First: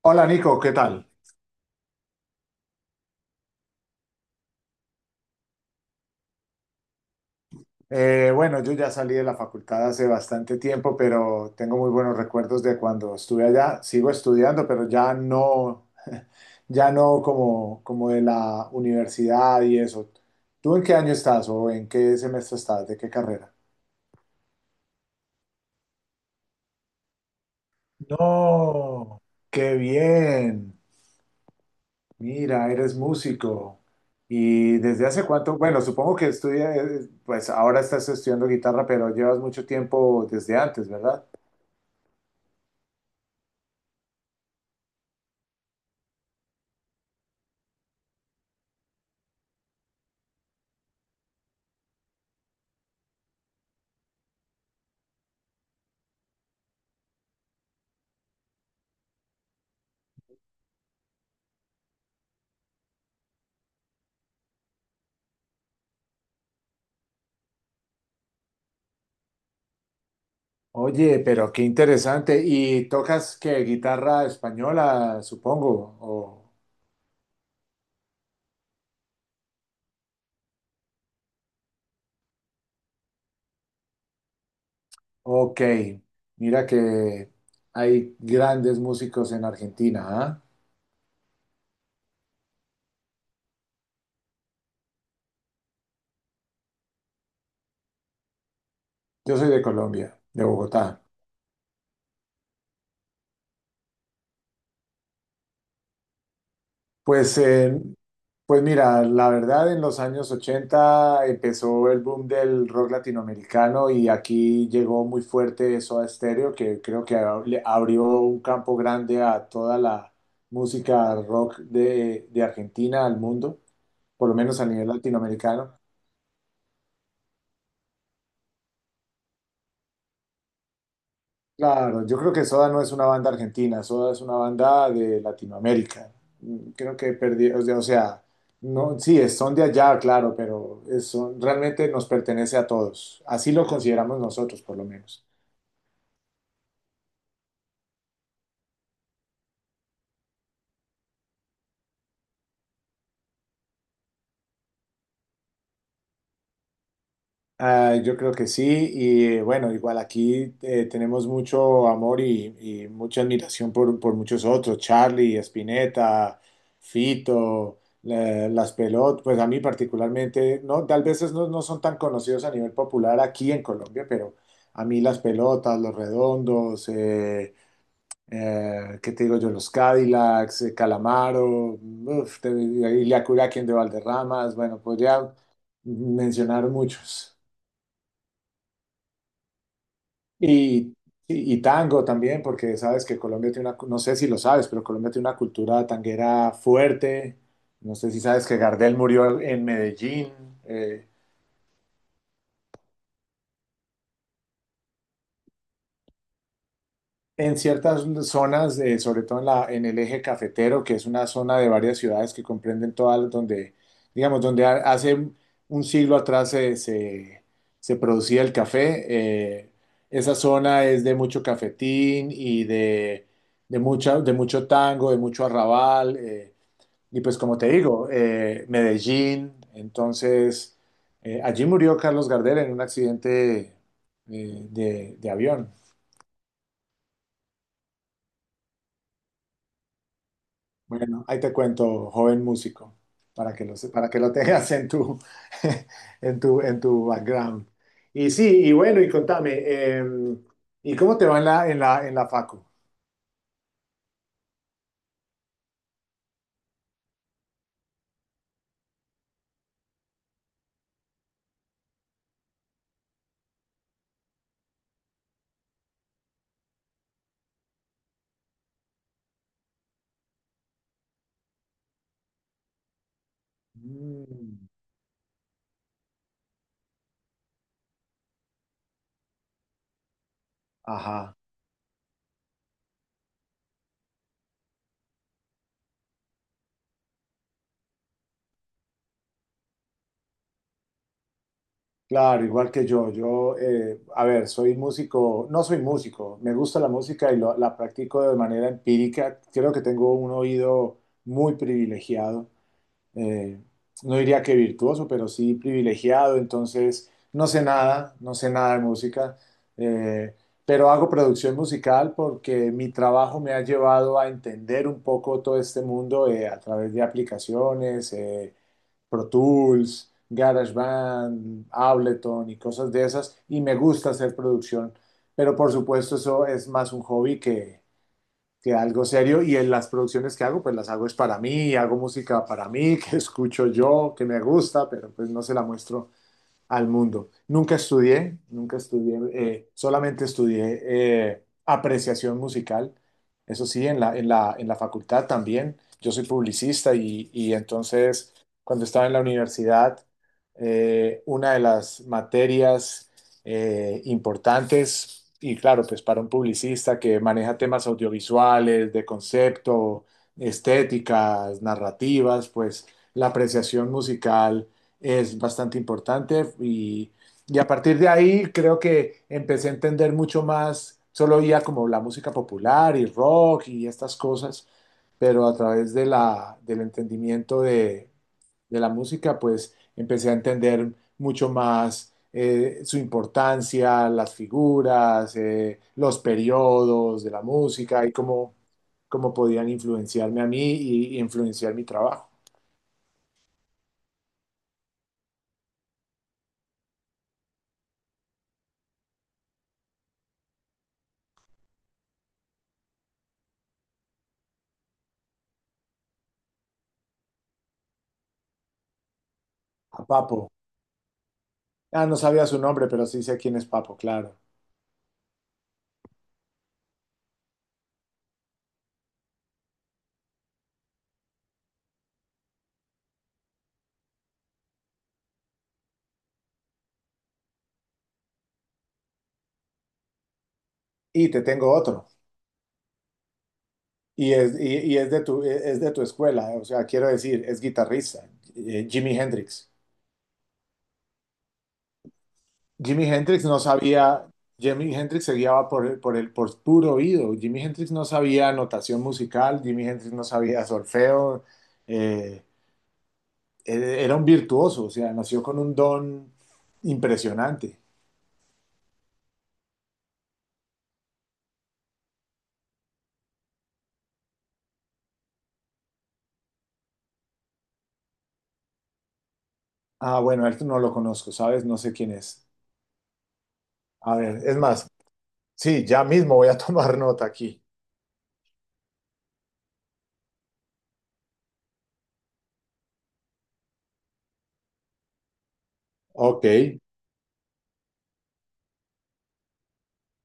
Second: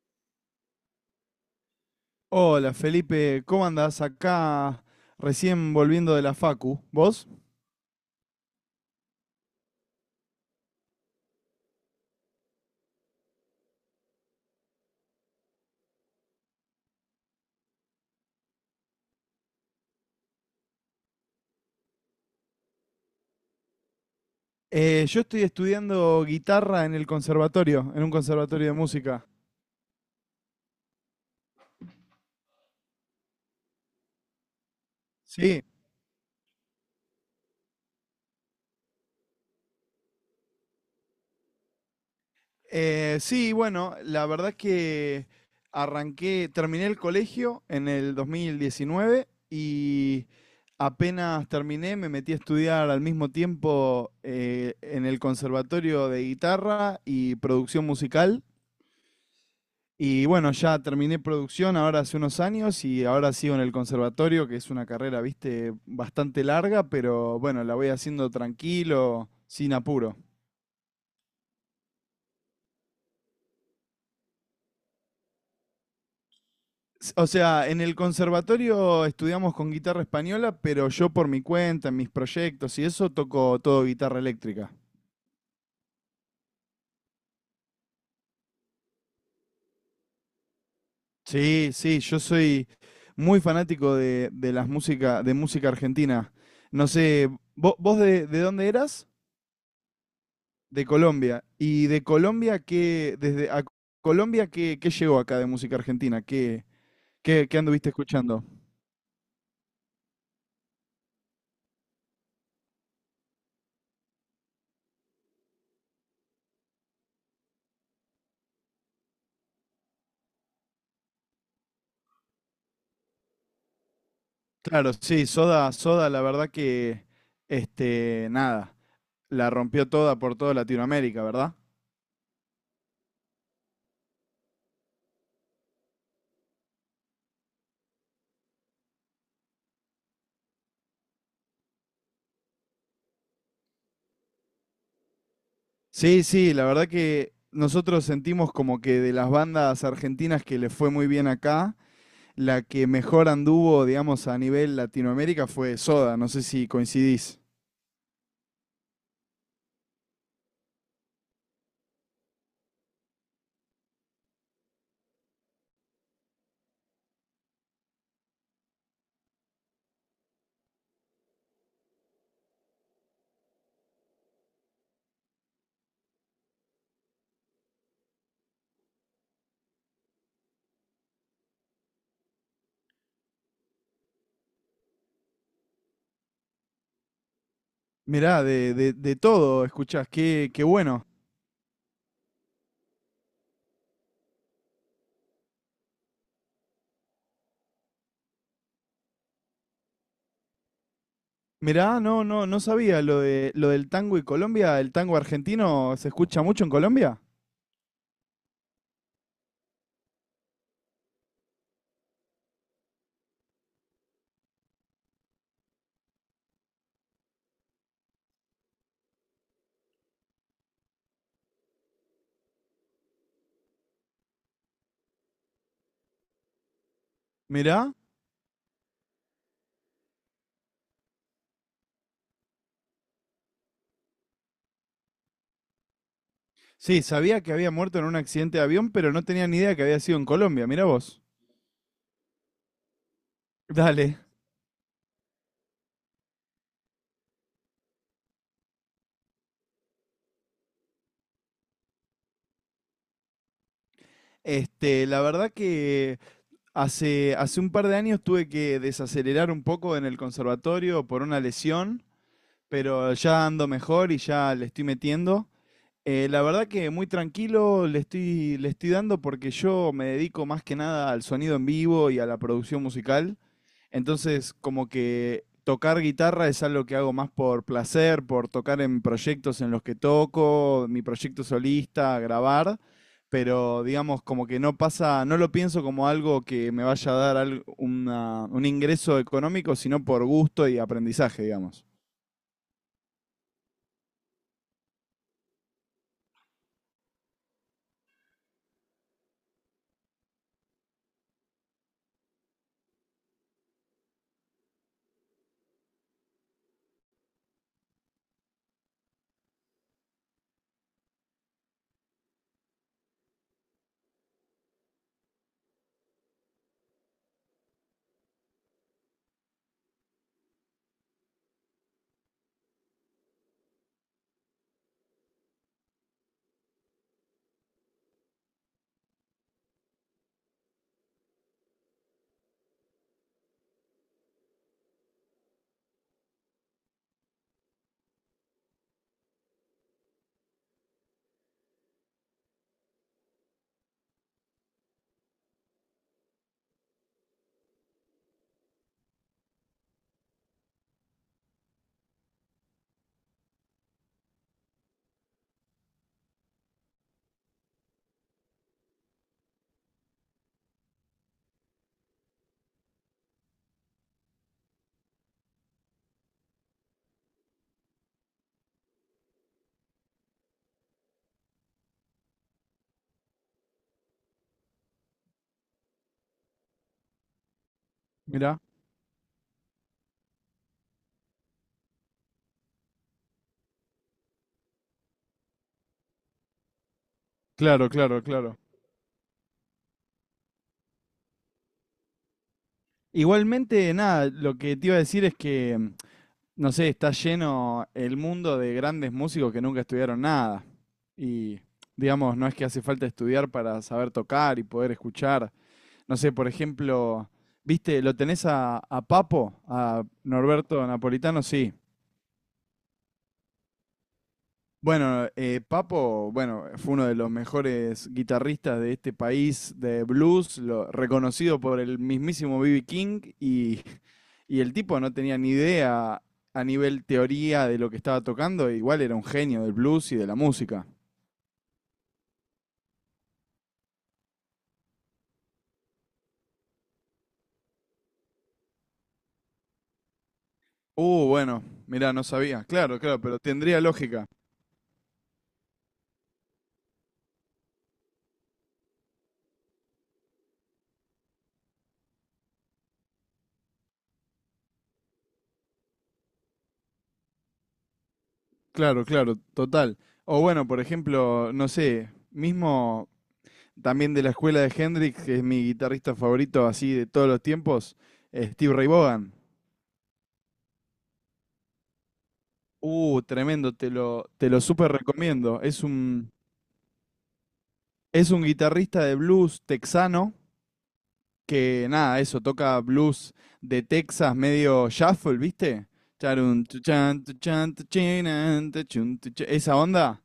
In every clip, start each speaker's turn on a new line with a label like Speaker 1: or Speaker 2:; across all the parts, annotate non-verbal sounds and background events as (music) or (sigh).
Speaker 1: Hola Nico, ¿qué tal?
Speaker 2: Hola Felipe, ¿cómo andás? Acá recién volviendo de la Facu. ¿Vos?
Speaker 1: Bueno, yo ya salí de la facultad hace bastante tiempo, pero tengo muy buenos recuerdos de cuando estuve allá. Sigo estudiando, pero ya no, (laughs) ya no como de la universidad y eso. ¿Tú en qué año estás o en qué semestre estás? ¿De qué carrera?
Speaker 2: Yo estoy estudiando guitarra en el conservatorio, en un conservatorio de
Speaker 1: No,
Speaker 2: música.
Speaker 1: qué bien. Mira, eres músico. ¿Y desde hace cuánto?
Speaker 2: Sí.
Speaker 1: Bueno, supongo que estudias, pues ahora estás estudiando guitarra, pero llevas mucho tiempo desde antes, ¿verdad?
Speaker 2: Sí, bueno, la verdad es que arranqué, terminé el colegio en el 2019 y apenas terminé me metí a estudiar al mismo tiempo en el conservatorio de guitarra y producción musical. Y bueno, ya terminé producción ahora hace unos años y ahora sigo en el conservatorio, que es una carrera, viste, bastante larga, pero bueno, la voy haciendo tranquilo, sin apuro.
Speaker 1: Oye, pero qué interesante. ¿Y tocas qué guitarra española, supongo?
Speaker 2: O sea, en el conservatorio estudiamos con guitarra española, pero yo por mi cuenta, en mis proyectos y eso, toco todo guitarra eléctrica.
Speaker 1: Ok, mira que hay grandes músicos en Argentina, ¿ah?
Speaker 2: Sí, sí, yo soy muy fanático de las música, de música argentina. No sé, ¿vos, de dónde eras?
Speaker 1: Yo soy de Colombia, de
Speaker 2: De
Speaker 1: Bogotá.
Speaker 2: Colombia. ¿Y de Colombia qué, desde a Colombia qué llegó acá de música argentina? ¿Qué,
Speaker 1: Pues,
Speaker 2: qué, qué
Speaker 1: eh,
Speaker 2: anduviste escuchando?
Speaker 1: pues mira, la verdad en los años 80 empezó el boom del rock latinoamericano y aquí llegó muy fuerte eso a estéreo, que creo que le abrió un campo grande a toda la música rock de Argentina al mundo. Por lo menos a nivel
Speaker 2: Claro, sí, Soda,
Speaker 1: latinoamericano.
Speaker 2: Soda, la verdad que, este, nada, la rompió toda por toda Latinoamérica, ¿verdad?
Speaker 1: Claro, yo creo que Soda no es una banda argentina, Soda es una banda de Latinoamérica. Creo que perdí, o sea, no, sí, son de allá, claro, pero realmente nos pertenece a todos. Así lo consideramos nosotros, por lo menos.
Speaker 2: Sí, sí, la verdad que nosotros sentimos como que de las bandas argentinas que le fue muy bien acá, la que mejor anduvo, digamos, a nivel Latinoamérica fue Soda, no sé si coincidís.
Speaker 1: Ah, yo creo que sí, y bueno, igual aquí tenemos mucho amor y mucha admiración por muchos otros, Charlie, Spinetta, Fito, Las pelotas pues a mí particularmente, no, tal vez no, no son tan conocidos a nivel popular aquí en Colombia, pero a mí Las Pelotas, Los Redondos, ¿qué te digo yo? Los Cadillacs, Calamaro, uf, y Ilia Curaquien de Valderramas, bueno, podría mencionar muchos.
Speaker 2: Mirá, de todo escuchás, qué
Speaker 1: Y,
Speaker 2: bueno.
Speaker 1: y tango también, porque sabes que Colombia tiene no sé si lo sabes, pero Colombia tiene una cultura tanguera fuerte. No sé si sabes que Gardel murió en Medellín. eh,
Speaker 2: Mirá, no, no, no sabía lo del tango y Colombia. ¿El tango argentino se escucha mucho en Colombia?
Speaker 1: En ciertas zonas, sobre todo en el eje cafetero, que es una zona de varias ciudades que comprenden todas, donde, digamos, donde hace un siglo atrás se producía el café, esa zona es de mucho cafetín y de mucho tango, de mucho arrabal, y pues como te
Speaker 2: Mirá.
Speaker 1: digo, Medellín, entonces, allí murió Carlos Gardel en un accidente de avión.
Speaker 2: Sí, sabía que había muerto en un accidente de avión, pero no tenía ni idea que había sido en Colombia. Mirá vos.
Speaker 1: Bueno, ahí te cuento, joven músico, para que
Speaker 2: Dale.
Speaker 1: lo tengas en tu, (laughs) en tu background. Y sí, y bueno, y contame, ¿y cómo te va en la facu?
Speaker 2: Este, la verdad que hace un par de años tuve que desacelerar un poco en el conservatorio por una lesión, pero ya ando mejor y ya le estoy metiendo. La verdad que muy tranquilo le estoy dando porque yo me dedico más que nada al sonido en vivo y a la producción musical. Entonces,
Speaker 1: Mm,
Speaker 2: como que tocar guitarra es algo que hago más por placer, por tocar en proyectos en los que toco, mi
Speaker 1: ajá,
Speaker 2: proyecto solista, grabar, pero digamos como que no pasa, no lo pienso como algo que me vaya a dar un ingreso económico, sino por gusto y aprendizaje, digamos.
Speaker 1: claro, igual que yo. Yo, a ver, soy músico, no soy músico, me gusta la música y la practico de manera empírica. Creo que tengo un oído muy privilegiado. eh, no diría que virtuoso, pero sí privilegiado, entonces no sé nada, no sé nada de música, eh, pero hago producción musical porque mi trabajo me ha llevado a entender un poco todo este mundo a través de aplicaciones, Pro Tools, GarageBand, Ableton y cosas de esas, y me gusta hacer producción, pero por supuesto eso es más un hobby que algo serio y en las producciones que hago, pues las hago es para mí, hago música para mí, (laughs) que escucho yo, que me gusta, pero pues no se la muestro al mundo. Nunca estudié, nunca estudié, solamente estudié apreciación musical. Eso sí, en la facultad también. Yo soy publicista y entonces cuando estaba en la universidad, una de las materias importantes, y claro, pues para un publicista que maneja temas audiovisuales, de concepto, estéticas, narrativas, pues la apreciación musical es bastante importante y a partir de ahí creo que empecé a entender mucho más, solo oía como la música popular y rock y estas cosas, pero a través del entendimiento de,
Speaker 2: Mirá,
Speaker 1: de la música, pues empecé a entender mucho más su importancia, las figuras, los periodos de la
Speaker 2: claro,
Speaker 1: música y
Speaker 2: claro,
Speaker 1: cómo,
Speaker 2: claro.
Speaker 1: cómo podían influenciarme a mí y influenciar mi trabajo.
Speaker 2: Igualmente, nada, lo que te iba a decir es que, no sé, está lleno el mundo de grandes músicos que nunca estudiaron nada. Y, digamos, no es que hace falta estudiar para saber tocar y poder escuchar. No sé, por ejemplo, ¿viste? ¿Lo tenés a, Papo,
Speaker 1: A
Speaker 2: a
Speaker 1: Papo.
Speaker 2: Norberto Napolitano? Sí.
Speaker 1: Ah, no sabía su nombre, pero sí sé quién es Papo, claro.
Speaker 2: Bueno, Papo, bueno, fue uno de los mejores guitarristas de este país de blues, reconocido por el mismísimo B.B. King, y el tipo no tenía ni idea a nivel teoría de lo que estaba tocando, e igual era un genio del blues y de la música.
Speaker 1: Y te tengo otro. Y es, y Es de tu escuela, o sea, quiero decir, es guitarrista, Jimi Hendrix.
Speaker 2: Bueno, mirá, no sabía. Claro,
Speaker 1: Jimi
Speaker 2: claro, pero
Speaker 1: Hendrix no
Speaker 2: tendría
Speaker 1: sabía,
Speaker 2: lógica.
Speaker 1: Jimi Hendrix se guiaba por puro oído. Jimi Hendrix no sabía notación musical, Jimi Hendrix no sabía solfeo. eh, Era un virtuoso, o sea, nació con un don impresionante.
Speaker 2: Claro, claro, total. O bueno, por ejemplo, no sé, mismo también de la escuela de Hendrix, que es mi guitarrista favorito así de todos los tiempos, Steve Ray Vaughan.
Speaker 1: Ah, bueno, a él no lo conozco, ¿sabes? No sé quién es.
Speaker 2: Tremendo, te
Speaker 1: A
Speaker 2: lo,
Speaker 1: ver,
Speaker 2: te
Speaker 1: es
Speaker 2: lo
Speaker 1: más,
Speaker 2: súper recomiendo. Es
Speaker 1: sí, ya
Speaker 2: un,
Speaker 1: mismo voy a (laughs) tomar nota aquí.
Speaker 2: es un guitarrista de blues texano que, nada, eso, toca blues de Texas medio shuffle, ¿viste?
Speaker 1: Ok.
Speaker 2: Charun, tuchan, tuchan, tuchinan, tuchun, tucha- Esa onda.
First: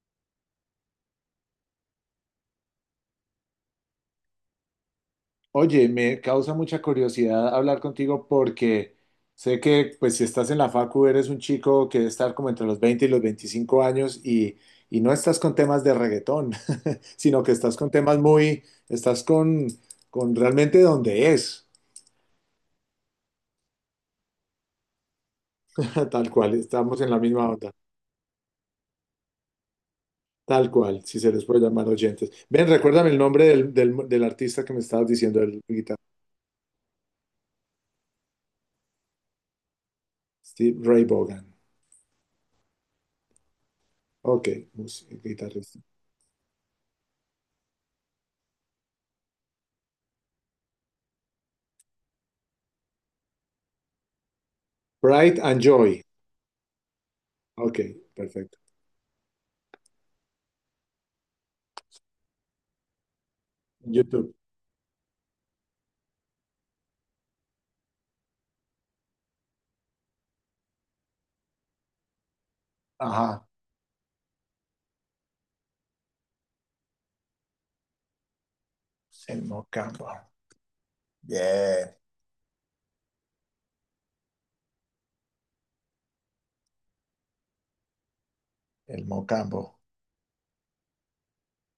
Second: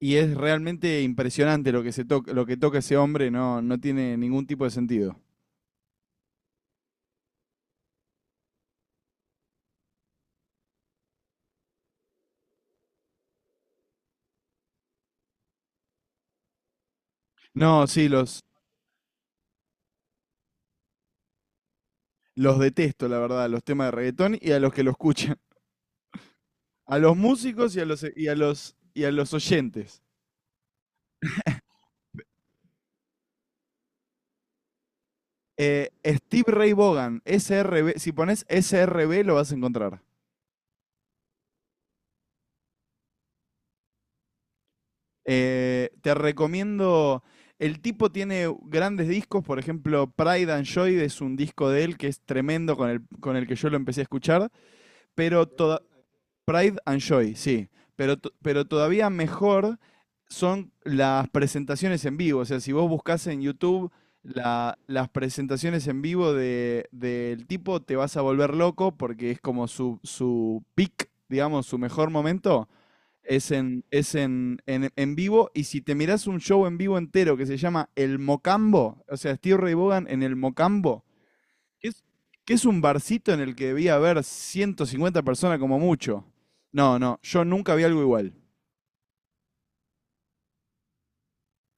Speaker 2: Y es realmente impresionante lo que, se toca, lo que toca ese hombre, no, no tiene ningún tipo de sentido.
Speaker 1: Oye, me causa mucha curiosidad hablar contigo porque sé que, pues, si estás en la facu, eres un chico que debe estar como entre los 20 y los 25 años y no estás con temas de reggaetón, (laughs) sino que estás
Speaker 2: No,
Speaker 1: con
Speaker 2: sí,
Speaker 1: temas muy, estás con realmente donde es,
Speaker 2: los detesto, la verdad, los temas de reggaetón y a los que lo escuchan. (laughs)
Speaker 1: (laughs) tal cual,
Speaker 2: A
Speaker 1: estamos en
Speaker 2: los
Speaker 1: la misma onda.
Speaker 2: músicos y a los oyentes.
Speaker 1: Tal cual, si se les puede llamar oyentes. Ven, recuérdame el nombre del artista que me estabas diciendo, el guitarrista.
Speaker 2: Steve Ray Vaughan, S R SRB, si pones S R SRB lo vas a encontrar.
Speaker 1: Steve Ray Vaughan. Ok, guitarrista.
Speaker 2: Te recomiendo, el tipo tiene grandes discos, por ejemplo, Pride and Joy es un disco de él que es tremendo con el que yo lo empecé a escuchar,
Speaker 1: Bright
Speaker 2: pero
Speaker 1: and Joy.
Speaker 2: Pride and Joy, sí.
Speaker 1: Ok,
Speaker 2: Pero, to-
Speaker 1: perfecto.
Speaker 2: pero todavía mejor son las presentaciones en vivo. O sea, si vos buscas en YouTube
Speaker 1: YouTube.
Speaker 2: las presentaciones en vivo del tipo, te vas a volver loco porque es como su peak, digamos, su mejor momento.
Speaker 1: Ajá,
Speaker 2: Es en vivo, y si te mirás un show en vivo entero que se llama El Mocambo, o sea,
Speaker 1: el
Speaker 2: Steve Ray Vaughan
Speaker 1: Mocambo.
Speaker 2: en El Mocambo, que
Speaker 1: Bien,
Speaker 2: es, que es un barcito en el que debía haber 150 personas como mucho. No, no, yo nunca vi algo igual.
Speaker 1: el Mocambo.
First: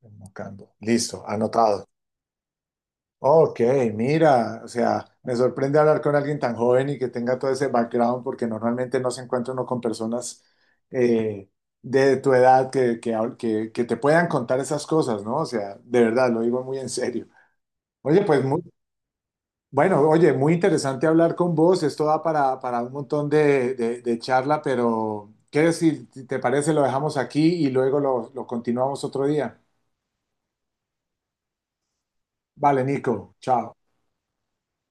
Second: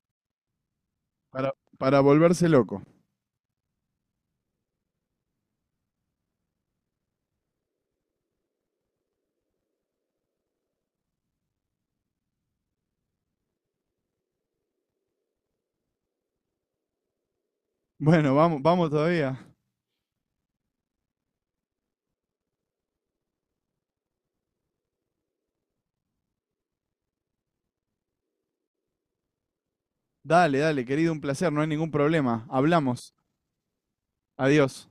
Speaker 1: El Mocambo. Listo,
Speaker 2: Para,
Speaker 1: anotado.
Speaker 2: para volverse loco.
Speaker 1: Ok, mira, o sea, me sorprende hablar con alguien tan joven y que tenga todo ese background, porque normalmente no se encuentra uno con personas eh, de tu edad que te puedan contar esas cosas, ¿no? O sea, de verdad, lo digo muy en serio. Oye,
Speaker 2: Bueno, vamos, vamos todavía.
Speaker 1: bueno, oye, muy interesante hablar con vos, esto da para un montón de charla, pero ¿qué decir? Si te parece, lo dejamos aquí y luego lo continuamos otro día.
Speaker 2: Dale, dale, querido, un placer, no hay ningún problema.
Speaker 1: Vale,
Speaker 2: Hablamos.
Speaker 1: Nico, chao.
Speaker 2: Adiós.